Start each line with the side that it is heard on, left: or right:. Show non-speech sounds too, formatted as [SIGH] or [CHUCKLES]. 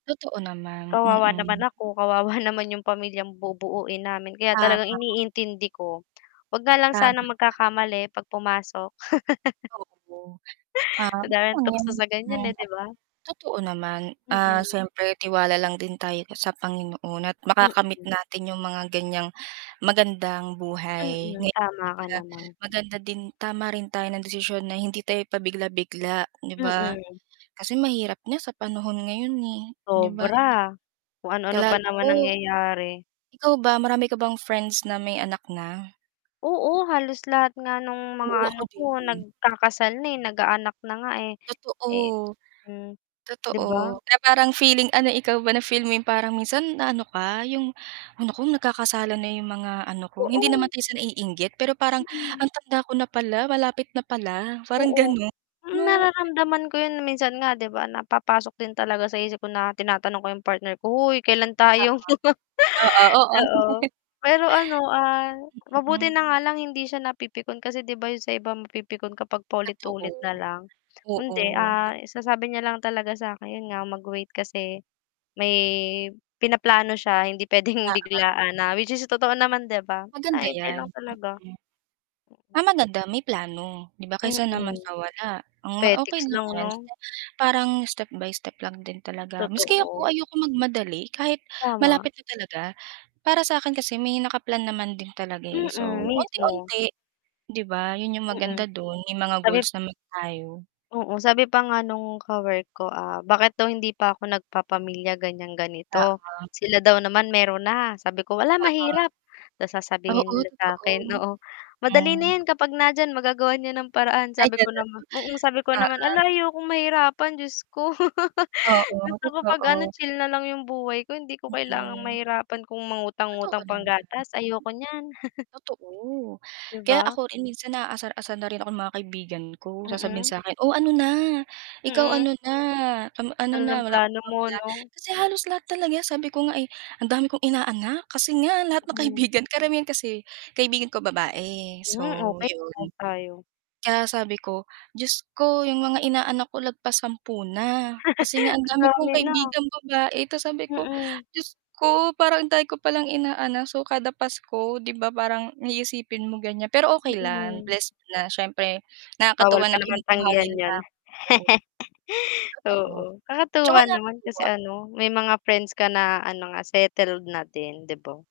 right: Totoo naman,
left: Kawawa naman
right: mm.
left: ako, kawawa naman yung pamilyang bubuin namin, kaya
right: Tama.
left: talagang iniintindi ko. Wag nga lang
right: Tama nga
left: sana
right: naman.
left: magkakamali 'pag pumasok. [LAUGHS] [INHALES]
right: Oo. Ah,
left: Madaming
right: okay lang
left: tukso sa ganyan
right: yan.
left: eh, di ba?
right: Totoo naman, ah,
left: Mm.
right: siyempre tiwala lang din tayo sa Panginoon at makakamit
left: Mm.
right: natin yung mga ganyang magandang buhay,
left: Mm,
right: ngayon
left: tama ka
right: talaga,
left: naman.
right: maganda din tama rin tayo ng desisyon na hindi tayo pabigla-bigla di ba?
left: Mm.
right: Kasi mahirap na sa panahon ngayon eh, di ba?
left: Sobra, kung ano-ano
right: Kilala
left: pa naman
right: ko
left: nangyayari.
right: ikaw ba marami ka bang friends na may anak na?
left: Oo, halos lahat nga nung mga
right: Oo
left: ano
right: ako
left: ko,
right: din.
left: nagkakasal na eh, nag-aanak na nga eh. Eh
right: Totoo.
left: hmm, di ba?
right: Totoo na parang feeling ano, ikaw ba na feel mo yung parang minsan na ano ka, yung, ay nako, nagkakasalan na yung mga ano ko, hindi naman
left: Oo.
right: tayo sa naiinggit pero parang
left: Mm.
right: ang tanda ko na pala malapit na pala, parang
left: Oo.
right: ganon,
left: Hmm,
right: no.
left: nararamdaman ko yun minsan nga di ba napapasok din talaga sa isip ko na tinatanong ko yung partner ko, hoy kailan
right: Oo.
left: tayo. [LAUGHS]
right: Oo, oo.
left: Oo,
right: [LAUGHS]
left: pero ano, ah, mabuti
right: Mm.
left: na nga lang hindi siya napipikon kasi di ba yun sa ibang mapipikon kapag paulit-ulit na
right: Totoo,
left: lang. Hindi, ah,
right: oo.
left: sinasabi niya lang talaga sa'kin nga mag-wait kasi may pinaplano siya, hindi pwedeng
right: Oo.
left: biglaan na which is totoo naman di ba. Na
right: Maganda
left: hintay lang
right: yan,
left: talaga.
right: mm. Ah,
left: Mm.
right: maganda may plano, 'di ba, kaysa naman
left: Mm.
right: sa wala. Mm, okey
left: Petics
right: lang
left: lang
right: 'yan,
left: 'no.
right: basta parang step by step lang din talaga maski ako,
left: Totoo.
right: ayokong magmadali kahit
left: Tama.
right: malapit na talaga. Para sa akin kasi may naka-plan naman din talaga eh.
left: Mm,
right: So
left: mismo.
right: unti-unti, 'di ba, yun yung maganda
left: Mm.
right: dun may mga
left: Sabi
right: goals naman tayo.
left: Oo, sabi pa nga nung ka-work ko, ah, bakit daw hindi pa ako nagpapamilya ganyang ganito.
right: Oo.
left: Sila daw naman meron na, sabi ko, wala
right: Oo.
left: mahirap tas sasabihin
right: Oo
left: nila sa akin,
right: totoo,
left: oo, madali na
right: mm.
left: 'yan kapag nandiyan magagawa niyan ng paraan.
right: Ay
left: Sabi ko
right: ganun,
left: naman, oo, sabi ko naman,
right: oo.
left: ala ayokong mahirapan Diyos ko. [LAUGHS]
right: Oo
left: Gusto ko 'pag ano
right: totoo.
left: chill na lang 'yong buhay ko hindi ko kailangang
right: Mm.
left: mahirapan kung
right: Totoo
left: mangutang-ngutang
right: naman.
left: panggatas ayoko niyan. [CHUCKLES]
right: Totoo
left: Di
right: kaya
left: ba?
right: ako rin minsan naasar-asar na rin ako ng mga kaibigan ko. Sasabihin
left: Mm.
right: sa 'kin, "O, ano na, ikaw
left: Mm.
right: ano na, kam ano
left: Ano ng
right: na wala ka pa
left: plano
right: bang
left: mo
right: pla"
left: no?
right: Kasi halos lahat talaga, sabi ko nga eh, "Ang dami kong inaanak." Kasi nga lahat ng
left: Hmm.
right: kaibigan karamihan kasi kaibigan ko, babae,
left: Hmm,
right: so
left: okay,
right: yun.
left: proud tayo.
right: Kaya sabi ko Diyos ko yung mga inaanak ko lagpas 10 na, kasi nga ang
left: [LAUGHS] Ang
right: dami kong
left: dami na.
right: kaibigang babae tas sabi ko
left: Mm.
right: Diyos ko parang ang dami ko palang inaanak, so, kada Pasko, di ba, parang iisipin mo ganyan. Pero okay lang
left: Mm.
right: blessed na siyempre
left: Bawal
right: nakakatuwa
left: pa
right: na
left: naman
right: kinukuha
left: tanggihan
right: nila
left: yun.
right: ako.
left: [LAUGHS]
right: Totoo,
left: Oo
right: tsaka
left: kakatuwa naman kasi
right: nakakatuwa.
left: ano, may mga friends ka na ano, mga settled na din, di ba?